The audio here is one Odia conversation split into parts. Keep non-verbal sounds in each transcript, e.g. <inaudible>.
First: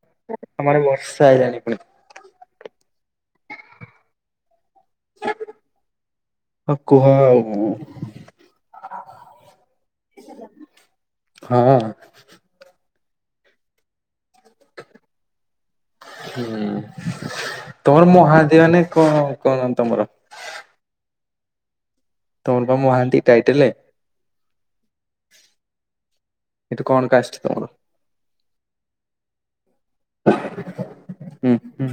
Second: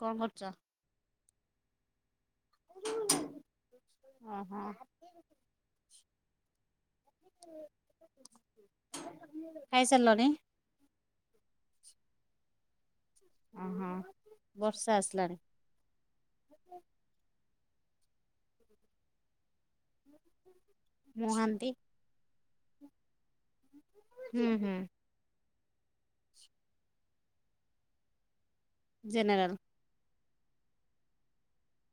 କଣ କରୁଛ? ଆମ ଆଡେ ବର୍ଷା ଆଇଲାଣି ପୁଣି। ଓ ହୋ। ହଁ କୁହ ଆଉ ଖାଇସାରିଲଣି? ହଁ। ଓ ହୋ। ହୁଁ ତମର ମ <unintelligible> କଣ କରନ୍ତି ତମର? ମହାନ୍ତି। ତମର ବା ମହାନ୍ତି ଟାଇଟେଲେ। ଏଠୁ କଣ କାଷ୍ଟ ତୁମର? ଜେନେରାଲ। ହୁଁ-ହୁଁ।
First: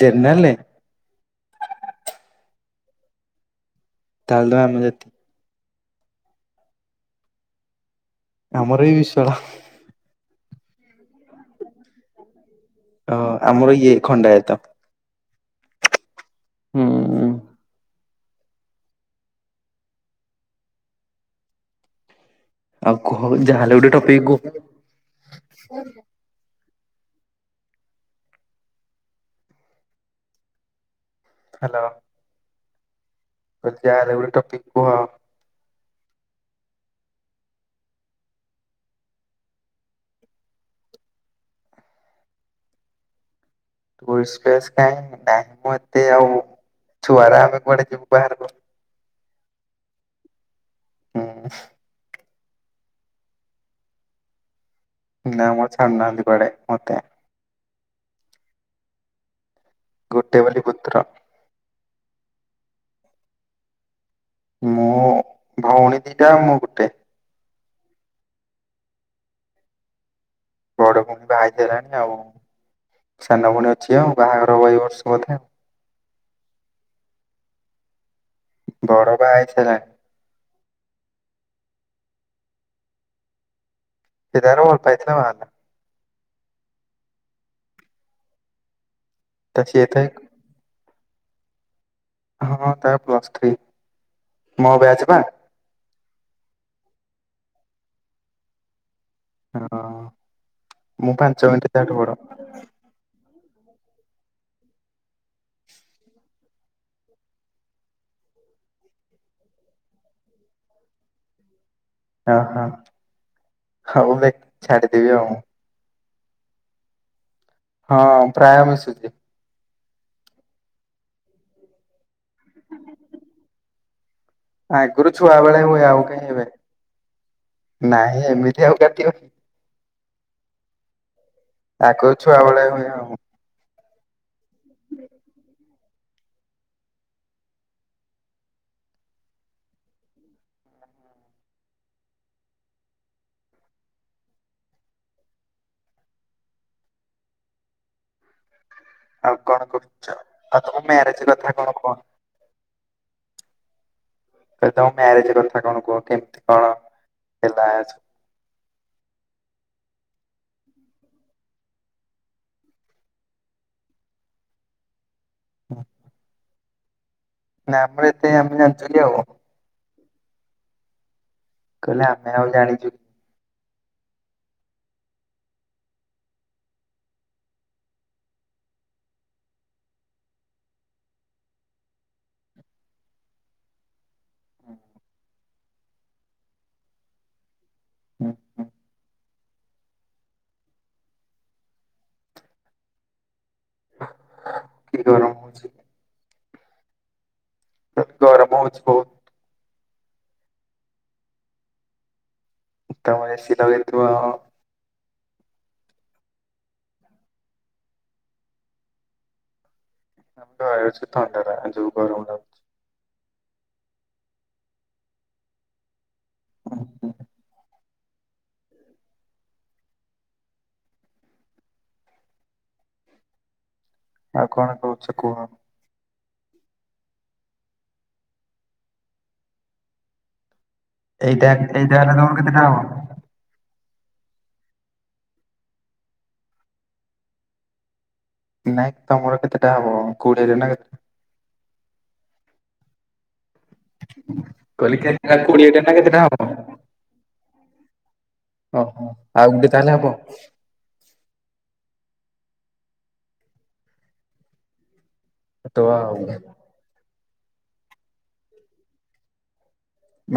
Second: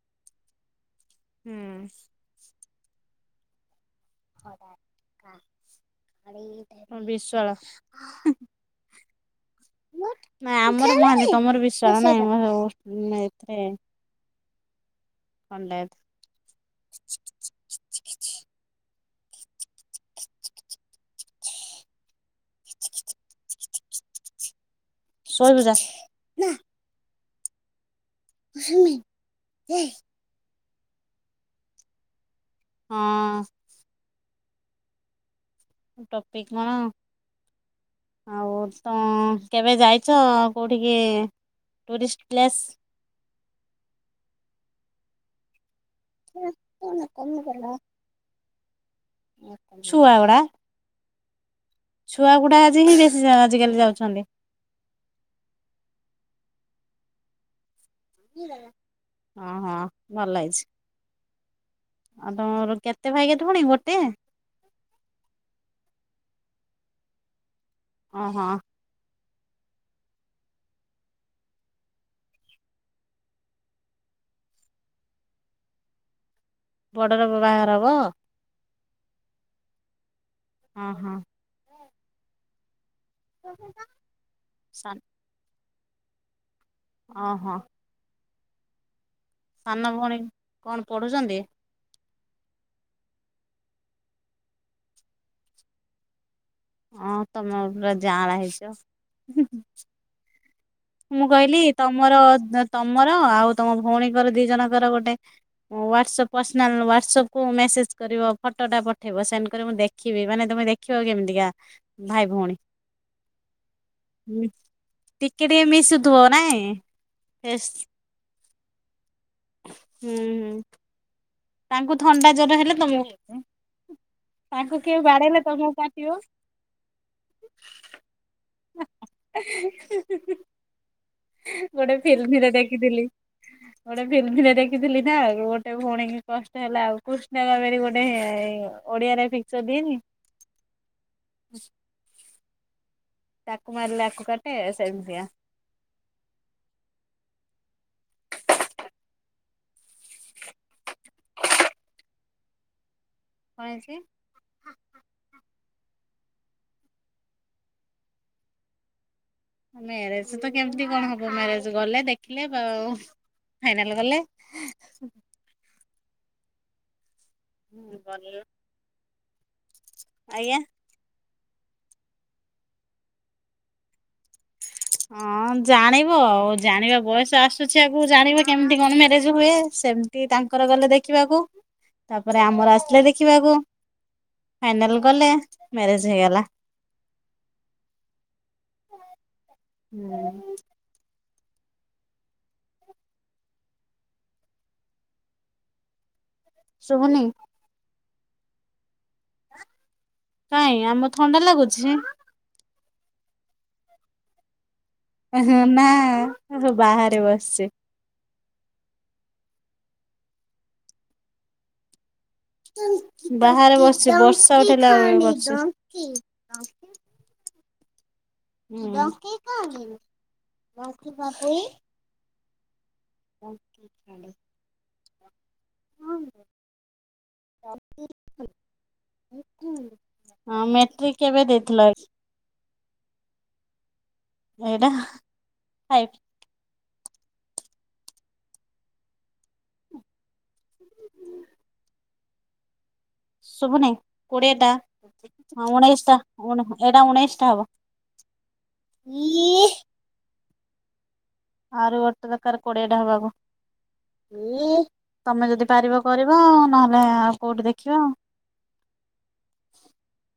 ଜେର୍ନରାଲେ। ହୁଁ। ତା ହେଲେ ତ ଆମ ଜାତି ବିଶ୍ୱାଳ। ଆମର ବି ବିଶ୍ୱାଳ। ନାଇଁ ଆମର ମହାନ୍ତି ତମର ବିଶ୍ୱାଳ ନାହିଁ ମ ସବୁ ଓ ଆମର ଇଏ ଖଣ୍ଡାୟତ। ଖଣ୍ଡାୟତ। ହୁଁ ଆଉ କୁହ ଯାହା ହେଲେ ଗୋଟେ ଟପିକ କୁ ଶୋଇବୁ ଯା। <unintelligible> ହ୍ୟାଲୋ। ହଁ ଯା ହେଲେ ଗୋଟେ ଟପିକ କୁହ। ଟପିକ କଣ? ଆଉ ତ କେବେ ଯାଇଛ କୋଉଠିକି? Tourist place. ଟୁରିଷ୍ଟ ପ୍ଲେସ କାହିଁ ନାହିଁ ମୁଁ ଏତେ ଆଉ ଛୁଆଗୁରା ଆମେ କୁଆଡେ ଯିବୁ ବାହାରକୁ। ଛୁଆଗୁଡା ହୁଁ। ଛୁଆଗୁଡ଼ା ଆଜି ହିଁ ବେଶୀ ଆଜିକାଲି ଯାଉଛନ୍ତି। ନା ମତେ ଛାଡୁନାହାନ୍ତି କୁଆଡ଼େ ମତେ। ହଁ ହଁ ଗୋଟେ ଭଲ ବୋଲି ହେଇଛି ପୁତ୍ର ଆଉ ତମର କେ କେତେ ଭାଇ କେତେ ଭଉଣୀ? ଗୋଟେ ମୋ ଭଉଣୀ ଦିଟା ମୁଁ ଗୋଟେ। ଓ ହଁ। ବଡ ଭଉଣୀ ବାହା ହେଇସାରିଲାଣି ଆଉ। ସାନ ଭଉଣୀ ଅଛି ଆଉ ବାହାଘର ହବ ଏହି ବର୍ଷ ବୋଧେ ଆଉ। ବଡର ବାହଘର ହବ? ବଡ ବାହା ହେଇସାରିଲାଣି। ହଁ - ହଁ। <unintelligible> ସେ ତାର ଭଲପାଇଥିଲା ବାହାହେଲା। ଓ ହଁ। ତ ସିଏ ସାନ ତ ଭଉଣୀ କଣ ପଢୁଛନ୍ତି? ହଁ ତା ପ୍ଲସ୍ ଥ୍ରୀ ମୋ ବ୍ୟାଚ୍ ବା। ହଁ ତମେ ପରା ଯାଆଁଳା ହେଇଛ। ହଁ। ମୁଁ କହିଲି ତମର ତମର ଆଉ ତମ ଭଉଣୀଙ୍କର ଦି ଜଣଙ୍କର, ଗୋଟେ ୱାଟସପ ପର୍ସନାଲ ୱାଟସପ୍ କୁ ମେସେଜ କରିବ ଫ ଫଟୋଟା ପଠେଇବ ସେଣ୍ଡ କରିବ, ମୁଁ ଦେଖିବି ମାନେ ତମେ ଦେଖିବାକୁ କେମିତିକା? ଭାଇ ଓ ଭଉଣୀ ହୋ ହଉ <unintelligible> ଛାଡିଦେବି ଆଉ। ଟିକେ ଟିକେ ମିଶୁଥିବ ନାଇଁ। ଫେସ୍ ହଁ ପ୍ରାୟ ମିଶୁଛି। ହୁଁ- ହୁଁ ତାଙ୍କୁ ଥଣ୍ଡା ଜର ହେଲେ ତମକୁ ବି ହୁଏ? ତାଙ୍କୁ କିଏ ଆଗରୁ ଛୁଆ ବାଡ଼େଇଲେ ବେଳେ ତମକୁ ହୁଏ ଆଉ କାଟିବ? କାହିଁ ଏବେ। ନାଇଁ ଏମିତି ଆଉ କାଟିବ କି? କାଟିବ। ଗୋଟେ ଆଗରୁ ଛୁଆ ଫିଲ୍ମରେ ବେଳେ ହୁଏ ଦେଖିଥିଲି। ଆଉ ଗୋଟେ ଫିଲ୍ମରେ ଦେଖିଥିଲି ନା ଗୋଟେ ଭଉଣୀ କି କଷ୍ଟ ହେଲା ଆଉ କୃଷ୍ଣ କାବେରୀ ଗୋଟେ ଓଡିଆରେ ପିକଚର ଦିଏନି। ତାକୁ ମାରିଲେ ଆକୁ କାଟେ ସେମତିଆ କଣ କରୁଛ? ଆଉ ତମ ମ୍ୟାରେଜ କଥା କଣ କହୁ କଣ ହେଇଛି? ତ ତମ ମ୍ୟାରେଜ କଥା କଣ କୁହ କେମିତି କଣ ହେଲା ସବୁ ମ୍ୟାରେଜ ତ କେମିତି କଣ ହବ ମ୍ୟାରେଜ ଗଲେ ଦେଖିଲେ ବା ଆଉ। ଫାଇନାଲ୍ କଲେ। ହଁ। ନା ମ ଏତେ ଆମେ ଜାଣିଚେ କି ଆଉ। ଆଜ୍ଞା। କହିଲି ଆମେ ଆଉ ଜାଣିଛୁ ହଁ ଜାଣିବ ଆଉ ଜାଣିବା ବୟସ ଆସୁଛି ଆଗକୁ ଜାଣିବା କେମିତି କଣ ମ୍ୟାରେଜ ହୁଏ? ସେମିତି ତାଙ୍କର ଗଲେ ଦେଖିବାକୁ ତାପରେ ଆମର ଆସିଲେ ଦେଖିବାକୁ। ଫାଇନାଲ ଗଲେ ମ୍ୟାରେଜ ହେଇଗଲା। ହୁଁ- ହୁଁ। ହୁଁ। କି ଗରମ ହଉଛି? ଶୁଭୁନି। ଗରମ ହଉଛି ବହୁତ୍ କାଇଁ ଆମ ଥଣ୍ଡା ଲାଗୁଛି। ତମର ଏସି ଲଗେଇଥିବ ଆଉ। ଉହୁଁ ନା ବାହାରେ ବସିଛି। <unintelligible> ଥଣ୍ଡା ଟା ଯୋଉ ଗରମଟା। ବାହାରେ ବସିଛି ବର୍ଷା ଉଠେଇଲା <inaudible> ବସିଛି। ହୁଁ। <unintelligible> ଆଉ କଣ କହୁଛ କୁହ? ହଁ <unintelligible> ହଁ ମେଟ୍ରିକ ଏଇଟା କେବେ ଦେଇଥିଲ? ଏଇଟା ହେଲେ ତମର କେତେଟା ହବ ଏଇଟା ଫାଇଭ। ନାଇଁ ତମର କେତେଟା ହବ କୋଡିଏ ରେ ନା ଶୁଭୁନି କୋଡିଏଟା କହିଲି କେତେଟା କୋଡିଏଟା ନା ଉଣେଇଶ କେତେଟା ଟା ଏଟା ଉଣେଇଶ ଟା ହବ। ଓ ହୋ ଆଉ ଗୋଟେ ତାହେଲେ ହବ? ଆହୁରି ଗୋଟେ ଦରକାର କୋଡ଼ିଏ ଟା ହବାକୁ। ତମେ ଯଦି ତ ପାରିବ ଆଉ କରିବ, ନହେଲେ ଆଉ କୋଉଠି ଦେଖିବା ଆଉ।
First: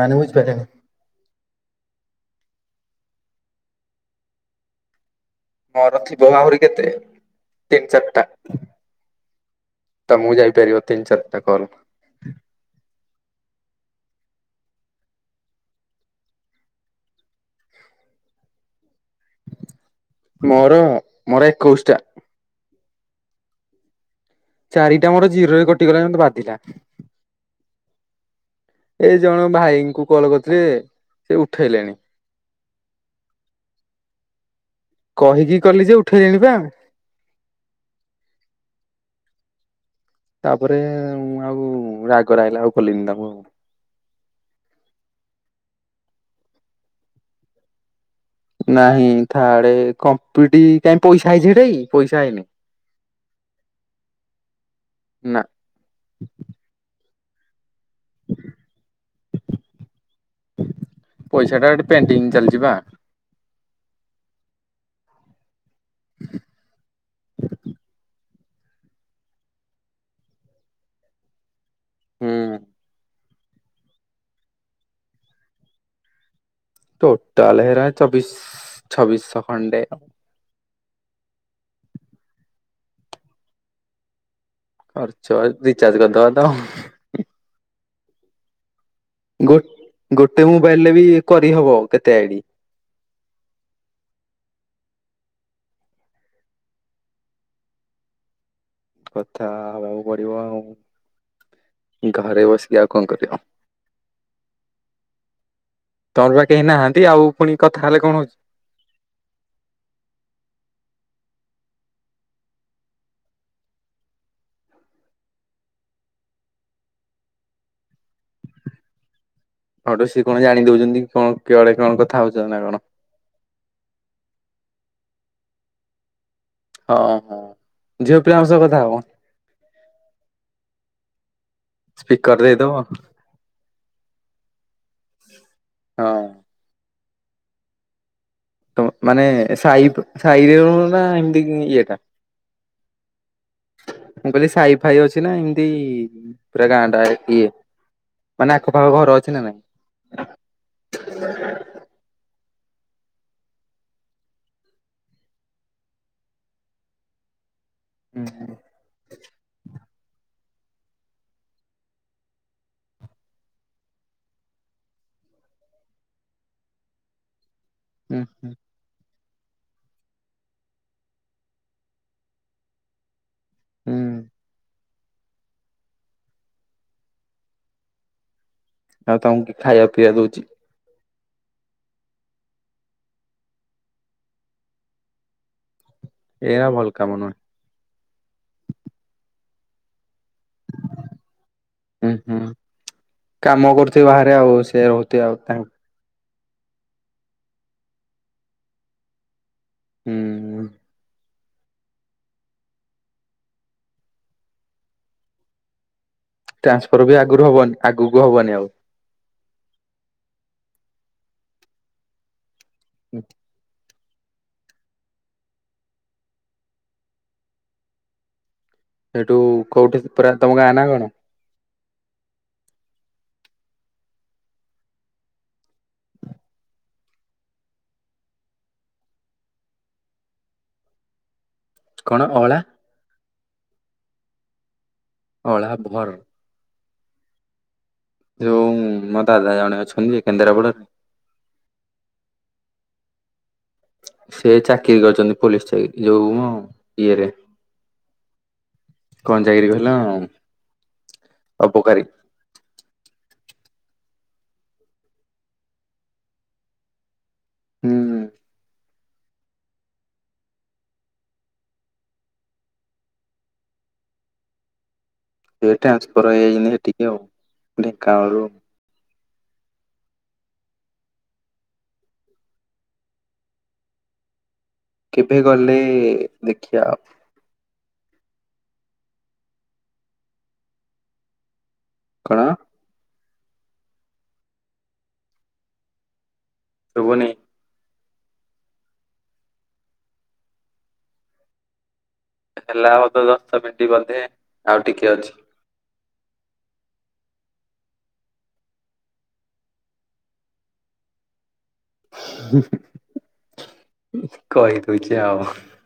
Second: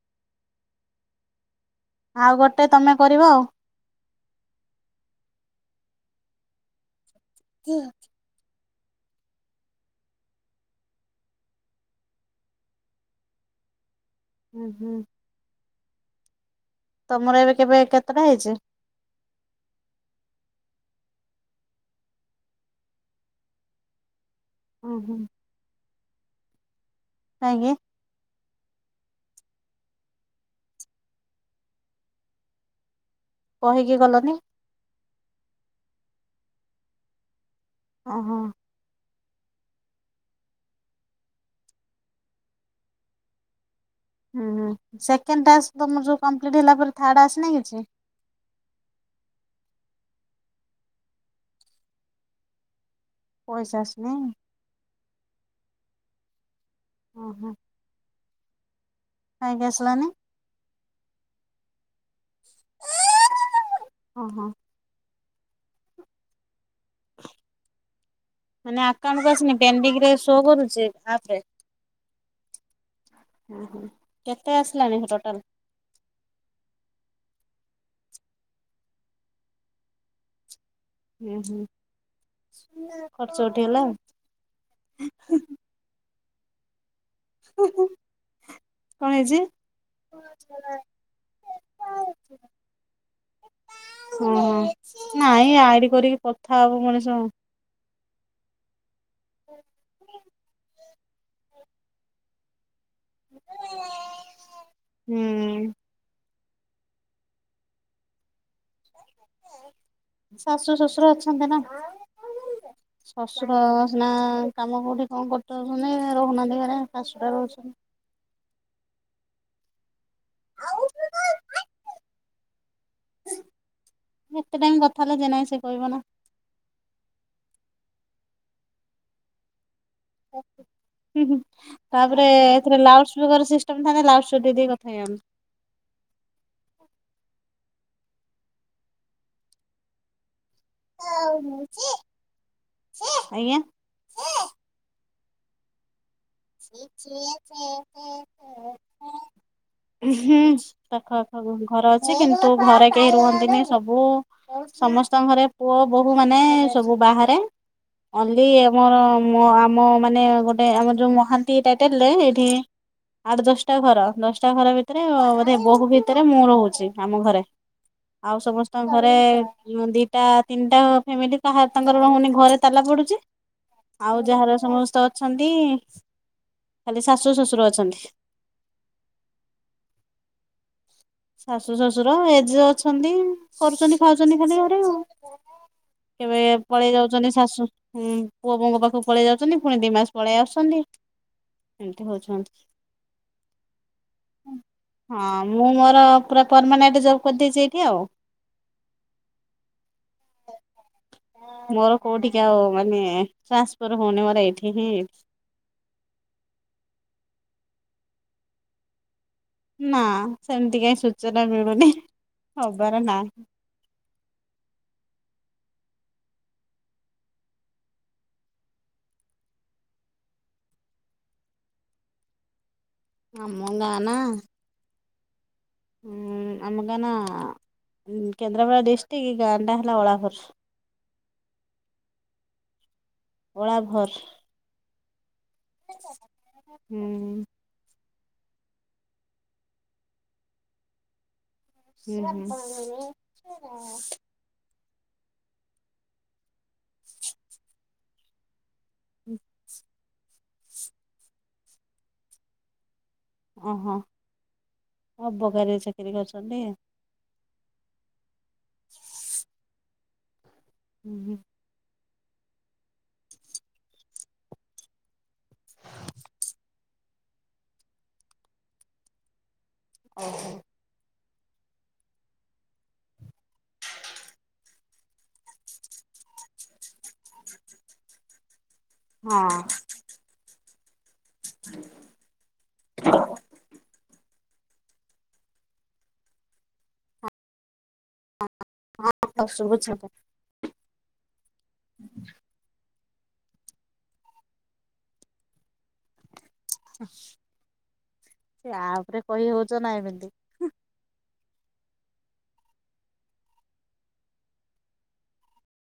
<unintelligible> ଆଉ ଗୋଟେ ତମେ କରିବ ଆଉ। ମୋର ଥିବ ଆହୁରି କେତେ ତିନି ଚାରିଟା। ତ ମୁଁ ଯାଇ ପାରିବ ତିନି ଚାରି ଟା କଲ। ହୁଁ - ହୁଁ। ତମର ଏବେ କେବେ କେତେଟା ହେଇଛି? ମୋର ମୋର ଏକୋଇଶ ଟା। ଚାରିଟା ମୋର ଜିରୋରେ କଟିଗଲା ମତେ ବାଧିଲା। <unintelligible> ଏ ଜଣେ ଭାଇଙ୍କୁ କଲ କରିଥିଲେ ସେ ଉଠେଇଲେଣି। କହିକି କଲନି। କହିକି କଲି ଯେ ଉଠେଇଲେନି ବା। ଓ ହୋ। ତାପରେ ଆଉ ରାଗ ଲାଗିଲା ଆଉ କଲିନି ତାଙ୍କୁ ଆଉ। ହୁଁ- ହୁଁ ସେକେଣ୍ଡ ଟ୍ୟାକ୍ସ ତମର ଯୋଉ କମ୍ପ୍ଲିଟ ହେଲା ପରେ, ଥାର୍ଡ ଆସି ନାହିଁ କିଛି? ନାଇଁ ଥାର୍ଡ କଂପ୍ଲିଟ୍ କାଇଁ ପଇସା ଆଇଛି ସେଇଟା କି ପଇସା ଆଇନି। ପଇସା ଆସିନି? ହ ଓ ହୋ। ଖାଇକି ଆସିଲନି। ପଇସା ଟା ଗୋଟେ ପେଣ୍ଟିଂ ଚାଲିଚି ବା। ଓ ହୋ। ହ ମାନେ ଆକାଉଣ୍ଟକୁ ଆସୁନି ପେଣ୍ଡିଙ୍ଗରେ ସୋ କରୁଛି ଆପରେ। ହୁଁ। ଓ ହୋ କେତେ ଆସିଲାଣିି ଟୋଟାଲ? ଟୋଟାଲ ହେରା ଚବିଶ ଛବିଶ ଖଣ୍ଡେ ଆଉ। ହୁଁ- ହୁଁ ଖର୍ଚ୍ଚ ଉଠି ହେଲା ଆଉ। ଖର୍ଚ ରିଚାର୍ଜ କରିଦବା ତ କ ଗୋ ଗୋଟେ ମୋବାଇଲରେ ବି କରିହବ କେତେ ଆଇଡି? ହୁଁ- ହୁଁ। ନାଇଁ ଆଇଡି କରିକି କଥା ହବ ମଣିଷ। କଥା ହବାକୁ ପଡିବ ଆଉ ଘରେ ବସି ଉ କଣ କରିବ ହୁଁ। ତମର ବା କେହି ନାହାନ୍ତି ଆଉ ପୁଣି କଥା ହେଲେ କଣ ହଉଛି? ଶାଶୁ ଶଶୁର ଅଛନ୍ତି ନା। ଶଶୁର ସିନା କାମ କୋଉଠି କଣ କରିଚଉଛନ୍ତି, ରହୁନାହାନ୍ତି ଘରେ ଶାଶୁ ଟା ରହୁଛନ୍ତି। ହଉଠୁ ସେ କଣ ଜାଣି ଦଉଛନ୍ତି କି କଣ କୁଆଡେ କଣ କଥା ହଉଛ ନା କଣ? ଏତେ ଟାଇମ କଥା ହେଲେ ଯେ ନାହିଁ ସେ କହିବ ନା। ହଁ ହଁ ଝିଅ ପିଲାଙ୍କ ସହ କଥା ହବ। ତାପରେ ସ୍ପିକର ଦେଇଦବ ଏଥିରେ ହଁ। Loud speaker system. <unintelligible> ଦେଇ ଦେଇ କଥା ହେଇଯା ହଁ। ତ ମାନେ ସାଇ ତ ସାଇରେ ହୁଏ ନା ଏମିତି ଇଏଟା। ଆଜ୍ଞା। ମୁଁ କହିଲି ସାଇ ଫାଇ ଅଛି ନା ଏମିତି ପୁରା ଗାଁ ଟା ଇଏ ଶିଖ ମାନେ ଆଖପାଖ ଘର ଅଛି ନା ନାଇଁ। ହୁଁ ପାଖ ଆଖ ଘର ଅଛି କିନ୍ତୁ ଘରେ କେହି ରୁହନ୍ତିନି ସବୁ ସମସ୍ତଙ୍କ ଘରେ ପୁଅ ବୋହୂ ମାନେ ସବୁ ବାହାରେ। ଓନ୍ଲି ଆମର ଆମ ମାନେ ଗୋଟେ ଆମର ଯୋଉ ଥାଆନ୍ତି ଟାଇଟେଲରେ ଏଇଠି। ଆଠ ଦଶଟା ଘର ଦଶଟା ଘର ଭିତରେ ବୋଧେ ବୋହୂ ଭିତରେ ମୁଁ ରହୁଛି ଆମ ଘରେ। ହୁଁ ଆଉ ହୁଁ ସମସ୍ତଙ୍କ ଘରେ ଦିଟା ତିନିଟା ଫ୍ୟାମିଲି କାହାର ତାଙ୍କର ରହୁନି ଘରେ ତାଲା ପଡୁଛି। ହୁଁ ଆଉ ଯାହାର ସମସ୍ତେ ଅଛନ୍ତି। ଖାଲି ଶାଶୁ ଶ୍ୱଶୁର ଅଛନ୍ତି। ଆଉ ତମକୁ କିଏ ଖାଇଆକୁ ପିଇଆକୁ ଦଉଛି? ଶାଶୁ ଶଶୁର ଏ ଯେ ଅଛନ୍ତି କରୁଛନ୍ତି ଖାଉଛନ୍ତି ଖାଲି ଘରେ ଆଉ। କେବେ ଏଇରା ଭଲ ପଳେଇ କାମ ଯାଉଛନ୍ତି ନୁହେଁ। ଶାଶୁ ପୁଅ ବୋହୂଙ୍କ ପାଖକୁ ପଳେଇ ଯାଉଛନ୍ତି ପୁଣି ଦି ମାସ ପଳେଇ ଆସୁଛନ୍ତି। ଏମିତି ହୁଁ ହୁଁ ହଉଛନ୍ତି। କାମ କରୁଥିବେ ବାହାରେ ଆଉ ସେ ରହୁଥିବେ ଆଉ ହଁ ତାଙ୍କ ମୁଁ ମୋର ପୁରା ପର୍ମାନେଣ୍ଟ ଜବ କରିଦେଇଛି ଏଇଠି ଆଉ। ହୁଁ। ମୋର କୋଉଠି କି ଆଉ ମାନେ ଟ୍ରାନ୍ସଫର ହଉନି, ମୋର ଏଇଠି ହିଁ ଟ୍ରାନ୍ସଫର ବି ଆଗରୁ ହବନି ଆଗକୁ ହବନି ଆଉ। ନା ସେମିତି କାଇ ସୂଚନା ମିଳୁନି ହବାର ନାହିଁ। ସେଇଠୁ କୋଉଠି ପୁରା ତମ ଗାଁ ନା କଣ? ଆମ ଗାଁ ନା ହୁଁ ଆମ ଗାଁ ନା କେନ୍ଦ୍ରାପଡ଼ା ଡିଷ୍ଟ୍ରିକ୍ ଗାଁ ଟା ହେଲା ଅଳାଭର୍। କଣ ଅଳା ଅଳାଭର। ଅଳା ଭର। ହୁଁ। ଯୋଉ ମୋ ଦାଦା ଜଣେ ଅଛନ୍ତି କେନ୍ଦ୍ରାପଡ଼ାରେ। ହୁଁ ହୁଁ। ସେ ଚାକିରି କରିଛନ୍ତି ପୋଲିସ ଚାକିରି ଯୋଉ ଉଁ ଇଏରେ କଣ ଚାକିରି କହିଲି ନା ଅପକାରୀ ଓହୋ ଅବକାରୀ ଚାକିରି କରିଛନ୍ତି। ହୁଁ ହୁଁ। ହୁଁ ହୁଁ। ସେ ଟ୍ରାନସ୍ଫର ହେଇଯାଇଛନ୍ତି ସେଠିକି ଆଉ ଢେଙ୍କାନାଳ ରୁ ଓହୋ। କେବେ ଗଲେ ଦେଖିବା ଆଉ। ହଁ। <inaudible> କଣ? ଶୁଭୁନି। ହଁ ତ ଶୁଭୁଛି ଏବେ। ହେଲା ହଉ ତ ଦଶ ମିନିଟ ବୋଧେ ଆଉ ଟିକେ ଅଛି। ସେୟା ଉପରେ କହି ହଉଛ ନା ଏମିତି। କହି ଦଉଛେ ଆଉ।